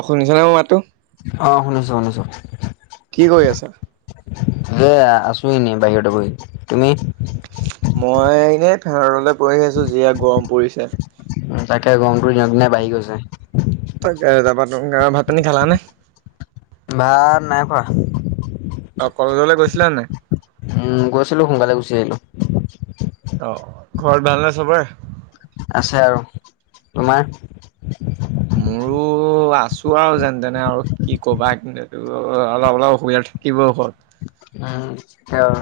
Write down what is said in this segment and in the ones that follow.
অ', শুনিছানে মোৰ মাতটো। অ', শুনিছোঁ শুনিছোঁ। কি কৰি আছা? এয়া আছো এনে বাহিৰতে বহি, তুমি? মই এনেই ফেনৰ তলতে বহি আছো, জিহে গৰম পৰিছে। তাকে গৰমটো দিনক দিনে বাঢ়ি গৈছে। তাকে [unintelligible] ভাত পানী খালা নে? ভাত নাই খোৱা। অ', কলেজলৈ গৈছিলা নে নাই? উম গৈছিলোঁ, সোনকালে গুচি আহিলো। [unintelligible] অ', ঘৰত ভাল নে চবৰে। আছে আৰু, তোমাৰ? মোৰো অ', আছো আৰু যেনে তেনে আৰু, কি ক'বা কিন্ত অলপ, অলপ অসুবিধা থাকিব ঘৰত। নাই, উম।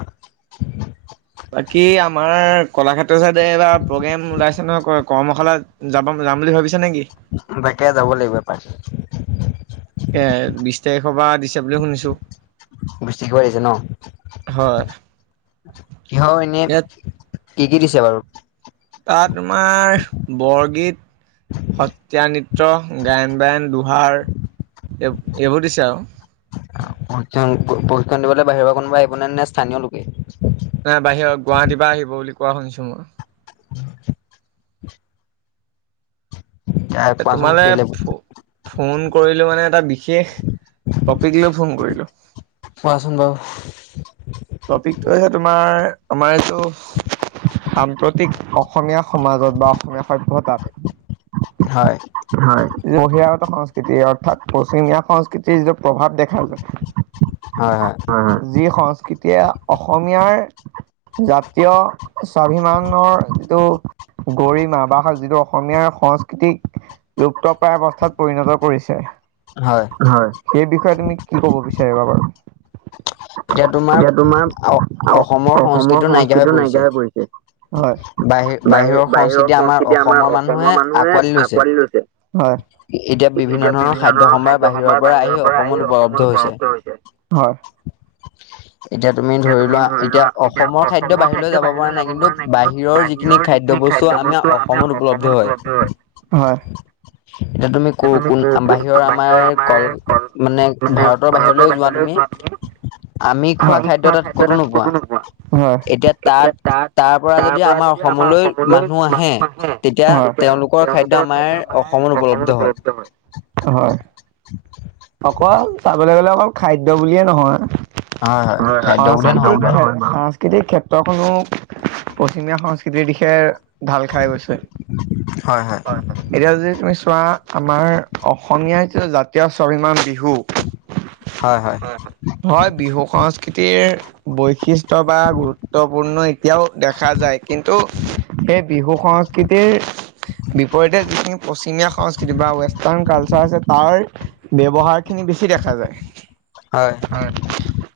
বাকী আমাৰ কলাক্ষেত্ৰৰ ছাইডে এইবাৰ প্ৰগ্ৰেম ওলাই নহয় ক কৰ্মশালাত যাব, যাম বুলি ভাবিছো নেকি? বাকে যাব লাগিব এ পাই। তাকে বিশ তাৰিখৰ, পৰা দিছে বুলি শুনিছোঁ। [unintelligible] কৰি আছে ন, হয়। এতিয়া আৰু এনে ইয়াত কি কি দিছে বাৰু? তাত তোমাৰ, বৰগীত সত্ৰীয়া নৃত্য, গায়ন বায়ন, দোহাৰ, এই-এইবোৰ দিছে আৰু। প্ৰশিক্ষণ, প্ৰশিক্ষণ দিবলৈ বাহিৰৰ পৰা কোনোবা আহিব নে, নে স্থানীয় লোকে নাই বাহিৰত, গুৱাহাটীৰ পৰা আহিব বুলি কোৱা শুনিছো মই। [unintelligible] এ কোৱাচোন তোমালে কেলে ফো-ফোন কৰিলো মানে এটা বিশেষ টপিক লৈ ফোন কৰিলোঁ। কোৱাচোন বাও। টপিকটো হে, তোমাৰ আমাৰ সাম্প্ৰতিক অসমীয়া সমাজত বা অসমীয়া সভ্যতাত হয়। হয়, বহিৰাগত সংস্কৃতি অৰ্থাৎ, পশ্চিমীয়া সংস্কৃ যিটো প্ৰভাৱ দেখা হয় হয় যায়, যি সংস্ক এতিয়া অসমীয়াৰ জাতীয় স্বাভিমানৰ যিটো গৰিমা বা যিটো অসমীয়া সংস্কৃতি লুপ্তপ্ৰায় অৱস্থাত পৰিণত কৰিছে। হয়। হয়। সেই বিষয়ে তুমি কি ক'ব বিচাৰিবা বাৰু? এতিয়া তোমাৰ, অসমৰ সংস্কৃতিটো নাইকিয়া হৈ পৰিছে। হয়। বাহি বাহিৰৰ সংস্কৃতি আমাৰ অসমৰ মানুহে আকোৱালি লৈছে। এতিয়া বিভিন্ন ধৰণৰ খাদ্য সম্ভাৰ বাহিৰৰ পৰা আহি অসমত উপলব্ধ হৈছে। হয়। এতিয়া তুমি ধৰি লোৱা এতিয়া অসমৰ খাদ্য বাহিৰলৈ যাব পৰা নাই কিন্তু বাহিৰৰ যি খিনি খাদ্য বস্তু আমাৰ অসমত উপলব্ধ হয়। হয়। এতিয়া তুমি ক-কোন বাহিৰৰ আমাৰ কল মানে ভাৰতৰ বাহিৰলৈ যোৱা তুমি আমি খোৱা খাদ্য তাত ক'তো নোপোৱা, এতিয়া তাত তাৰপৰা যদি আমাৰ অসমলৈ মানুহ আহে, তেতিয়া তেওঁলোকৰ খাদ্য আমাৰ অসমত উপলব্ধ হয়। হয়। অকল চাবলে গ'লে অকল খাদ্য বুলিয়ে নহয় হয় হয় [unintelligible] খাদ্য বুলিয়ে নহয় বাৰু। সংস্কৃতিৰ ক্ষেত্ৰখনো পশ্চিমীয়া সংস্কৃতিৰ দিশে ঢাল খাই গৈছে। হয় হয়। এতিয়া যদি তুমি চোৱা আমাৰ অসমীয়া যিটো জাতীয় স্বাভিমান বিহু হয় হয়। হয়, বিহু সংস্কৃতিৰ বৈশিষ্ট বা গুৰুত্বপূৰ্ণ এতিয়াও দেখা যায়, কিন্তু সেই বিহু সংস্কৃতিৰ বিপৰীতে যিখিনি পশ্চিমীয়া সংস্কৃতি বা ৱেষ্টাৰ্ণ কালচাৰ আছে তাৰ ব্যৱহাৰ খিনি বেছি দেখা যায়। হয়।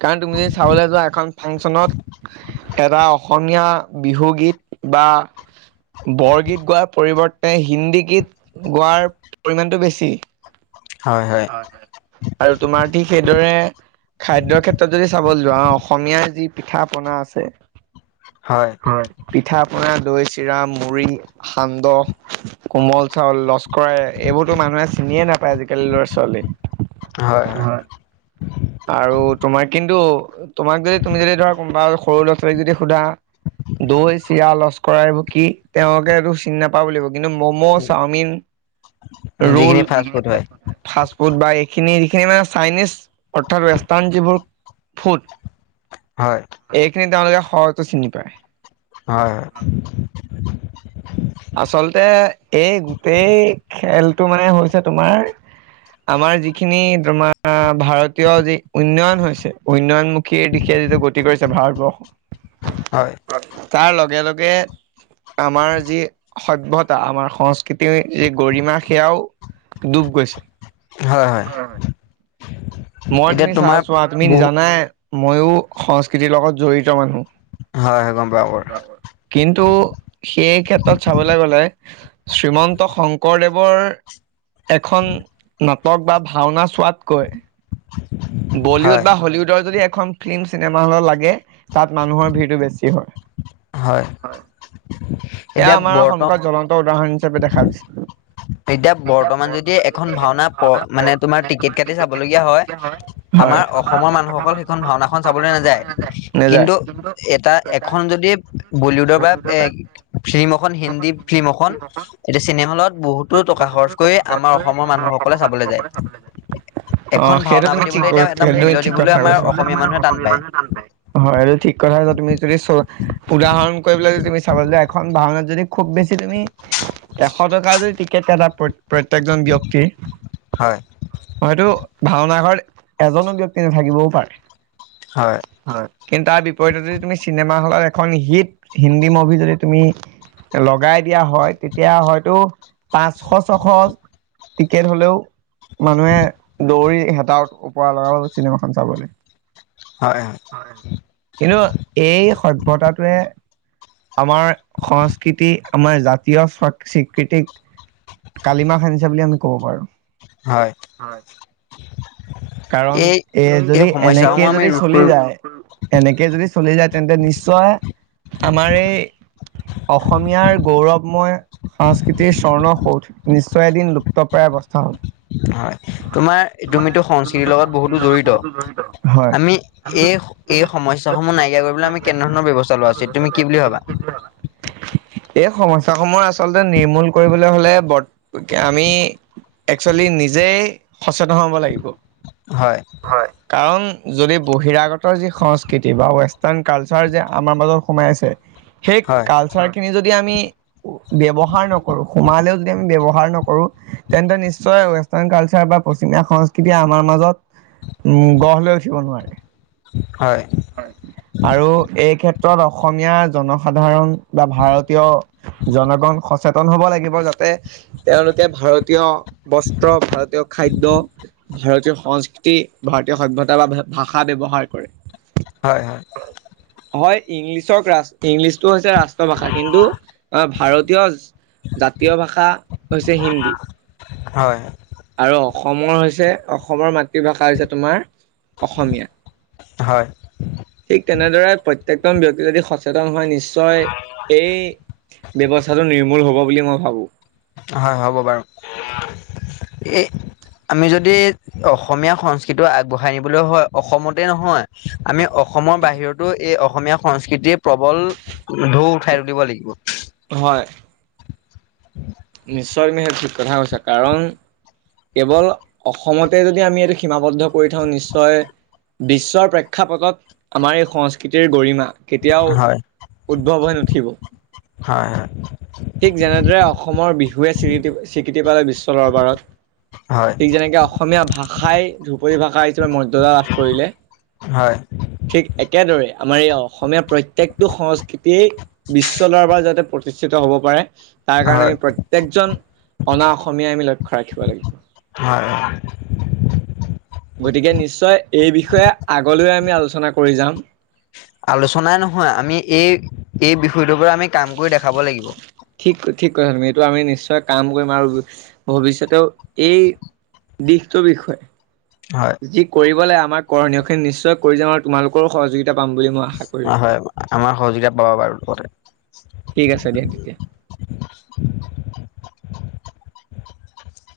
কাৰণ তুমি যদি চাবলে যোৱা এখন ফাংচনত এটা অসমীয়া বিহু গীত বা বৰগীত গোৱাৰ পৰিৱৰ্তে হিন্দী গীত গোৱাৰ পৰিমণটো বেছি। হয় হয়। আৰু তোমাৰ ঠিক সেইদৰে খাদ্যৰ ক্ষেত্ৰত যদি চাবলে যোৱা, অসমীয়াৰ যি পিঠা পনা আছে হয়। হয়। পিঠা পনা, দৈ, চিৰা, মুড়ি, সান্দহ কোমল চাউল, লস্কৰা এইবোৰতো মানুহে চিনি বুজিয়ে নাপায় আজিকালি ল'ৰা ছোৱা লী হয় হয়। আৰু তোমাৰ কিন্তু তোমাক যদি তুমি যদি ধৰা কোনোবা সৰু ল'ৰা ছোৱালীক যদি সোধা দৈ চিৰা লস্কৰাই এইবোৰ কি তেওঁলোকে একো চিনি নাপাও বুলি কব কিন্তু ম'ম চাওমিন ৰোল যিখিনি ফাষ্ট ফুড হয় ফাষ্ট ফুড বা এইখিনি যিখিনি মানে চাইনিজ অৰ্থাৎ ৱেষ্টাৰ্ণ যিবোৰ ফুড হয়। এইখিনি তেওঁলোকে সহজতে চিনি পায়। হয় হয়। আচলতে এই গোটেই খেলটো মানে হৈছে তোমাৰ আমাৰ যিখিনি তোমাৰ ভাৰতীয় যি উন্নয়ন হৈছে উন্নয়নমুখীৰ দিশে যিটো গতি কৰিছে ভাৰতবৰ্ষ হয় তাৰ লগে লগে আমাৰ যি সভ্যতা আমাৰ সংস্কৃতিৰ যি গৰিমা সেয়াও ডুব গৈছে। হয় হয়। মই এতিয়া তুমি চা তোমাৰ চোৱা তুমি বহু জানাই মইয়ো সংস্কৃতিৰ লগত জড়িত হয় হয় গম পাওঁ বাৰু মানুহ। কিন্তু সেই ক্ষেত্ৰত চাবলৈ গলে শ্ৰীমন্ত শংকৰদেৱৰ এখন নাটক বা ভাওঁনা চোৱাতকৈ হয় বলিউড বা হলিউডৰ যদি এখন ফিল্ম চিনেমা হলত লাগে। তাত মানুহৰ ভিৰটো বেছি হয়। হয়। এয়া এতিয়া আমাৰ বৰ্ত সন্মুখত জ্বলন্ত উদাহৰণ হিচাপে দেখা দিছে। এতিয়া বৰ্তমান যদি এখন ভাওঁনা মানে তোমাৰ টিকট কাটি চাব লগীয়া হয়। হয় আমাৰ অসমৰ মানুহসকল সেইখন ভাওঁনাখন চাবলৈ নাযায় নেযায় কিন্তু এটা এখন যদি বলিউডৰ বা এ ফিল্ম এখন হিন্দী ফিল্ম এখন এতিয়া চিনেমা হলত বহুতো টকা খৰচ কৰি আমাৰ অসমৰ মানুহসকলে চাবলৈ যায়। অ এখন সেইটো ভাওঁনা তুমি পাতি ঠিক কথা কৈছা। আমাৰ টান অসমীয়া পায় মানুহে টান পায়। হয়, এইটো ঠিক কথাই কৈছা তুমি যদি চ উদাহৰণ কৰিবলৈ যদি তুমি চাবা যেতিয়া এখন ভাওঁনাত যদি খুব বেছি তুমি এশ টকা যদি টিকেট কাটা প্ৰত্যেক জন ব্যক্তি হয় হয়তো ভাওঁনা ঘৰত এজনো ব্যক্তি নাথাকিবও পাৰে। হয়। হয়। কিন্তু তাৰ বিপৰীতে যদি তুমি চিনেমা হলত এখন হিট হিন্দী মুভি যদি তুমি লগাই দিয়া হয়। তেতিয়া হয়তো পাঁচশ ছশ টিকেট হ'লেও মানুহে দৌৰি হেতাও ওপৰা লগাব চিনেমাখন চাবলৈ। হয় হয়। হয়। কিন্তু এই সভয়তাটোৱে আমাৰ সংস্কৃতি আমাৰ জাতীয় স্বীকৃতিক কালিমাহ আনিছে বুলি আমি ক'ব পাৰো। হয়। কাৰণ এই এ এই যদি এনেকে সমস্যাসমূহ আমি যদি ৰোধ চলি কৰি যায়। এনেকে যদি চলি যায় তেন্তে নিশ্চয় আমাৰ এই অসমীয়াৰ গৌৰৱ মই সংস্কৃতিৰ স্বৰ্ণসৌধ নিশ্চয় এদিন লুপ্তপ্ৰায়অৱস্থা হল হয়। তোমাৰ তুমিতো সংস্কৃতিৰ লগত বহুতো জড়িত হয় আমি এই এই সমস্যাসমূহ নাইকিয়া কৰিবলৈ আমি কেনে ধৰণৰ ব্যৱস্থা লোৱাচিত তুমি কি বুলি ভাবা? [unintelligible] এই সমস্যাসমূহ আচলতে নিৰ্মূল কৰিবলৈ হ'লে বত আমি একচুৱেলি নিজেই সচেতন হ'ব লাগিব। হয়। হয়, কাৰণ যদি বহিৰাগতৰ যি সংস্কৃতি বা ৱেষ্টাৰ্ণ কালচাৰ যে আমাৰ মাজত সোমাই আছে। সেই হয় কালচাৰ খিনি যদি আমি ব্যৱহাৰ নকৰোঁ, সোমালেও যদি আমি ব্যৱহাৰ নকৰোঁ, তেন্তে নিশ্চয় ৱেষ্টাৰ্ণ কালচাৰ বা পশ্চিমীয়া সংস্কৃতিয়ে আমাৰ মাজত গঢ় লৈ উঠিব নোৱাৰে। হয়। [unintelligible] আৰু এই ক্ষেত্ৰত অসমীয়া জনসাধাৰণ বা ভাৰতীয় জনগন সচেতন হ'ব লাগিব, যাতে তেওঁলোকে ভাৰতীয়। বস্ত্ৰ ভাৰতীয় খাদ্য। ভাৰতীয় সংস্কৃতি ভাৰতীয় সভ্যতাৰ বা ভাষা ব্যৱহাৰ কৰে। হয়, হয়। মই ইংলিছৰ ৰাষ্ট ইংলিছটো হৈছে [unintelligible] ভাষা, কিন্তু ভাৰতীয় জাতীয় ভাষা হৈছে হিন্দী। হয়। আৰু অসমৰ হৈছে অসমৰ মাতৃভাষা হৈছে তোমাৰ অসমীয়া। হয় ঠিক তেনেদৰে প্ৰত্যেকজনে ব্যক্তি যদি সচেতন হয় নিশ্চয় এই ব্যৱস্থাটো নিৰ্মূল হ'ব বুলি মই ভাবোঁ। হয়, হ'ব বাৰু, এই আমি যদি অসমীয়া সংস্কৃতিটো আগবঢ়াই নিবলৈ হয় অসমতে নহয় আমি অসমৰ বাহিৰতো এই অসমীয়া সংস্কৃতিৰ প্ৰবল ঢৌ উঠাই তুলিব লাগিব। হয়। [unintelligible] নিশ্চয় [unintelligible] ঠিক কথা কৈছা। কাৰণ কেৱল অসমতে যদি আমি এইটো সীমাবদ্ধ কৰি থওঁ নিশ্চয় বিশ্বৰ প্ৰেক্ষাপটত আমাৰ এই সংস্কৃতিৰ গৰিমা। কেতিয়াও উদ্ভৱ হৈ নুঠিব। হয়, হয়। ঠিক যেনেদৰে অসমৰ বিহুৱে স্বীৃতি স্বীকৃতি পালে বিশ্ব দৰবাৰত। হয় ঠিক যেনেকে অসমীয়া ভাষাই ধ্ৰুপদী ভাষা হিচাপে মৰ্যদা লাভ কৰিলে। হয়। ঠিক একেদৰে আমাৰ এই অসমীয়া প্ৰত্যেকটো সংস্কৃতি বিশ্বৰ দৰবাৰ যাতে প্ৰতিষ্ঠিত। হ'ব পাৰে তাৰ কাৰণে হয় আমি প্ৰত্যেকজন অনা অসমীয়াই আমি লক্ষ্য ৰাখিব লাগিব। হয়। গতিকে, নিশ্চয় এই বিষয়ে আগলৈ আমি আলোচনা কৰি যাম। আলোচনাই নহয়, আমি এই এই বিষয়টোৰ পৰা আমি কাম কৰি দেখাব লাগিব। ঠিক ঠিক কথা তুমি এইটো আমি নিশ্চয় কাম কৰিম আৰু ভৱিষ্যতেও এই দিশটোৰ বিষয়ে। হয়। যি কৰিবলে, আমাৰ কৰণীয়খিনি নিশ্চয় কৰি যাম, আৰু তোমালোকৰো সহযোগিতা পাম বুলি মই আশা কৰিলো। অ', হয়, আমাৰো সহযোগিতা পাব বাৰু, মুঠতে। ঠিক আছে দিয়া, তেতিয়া।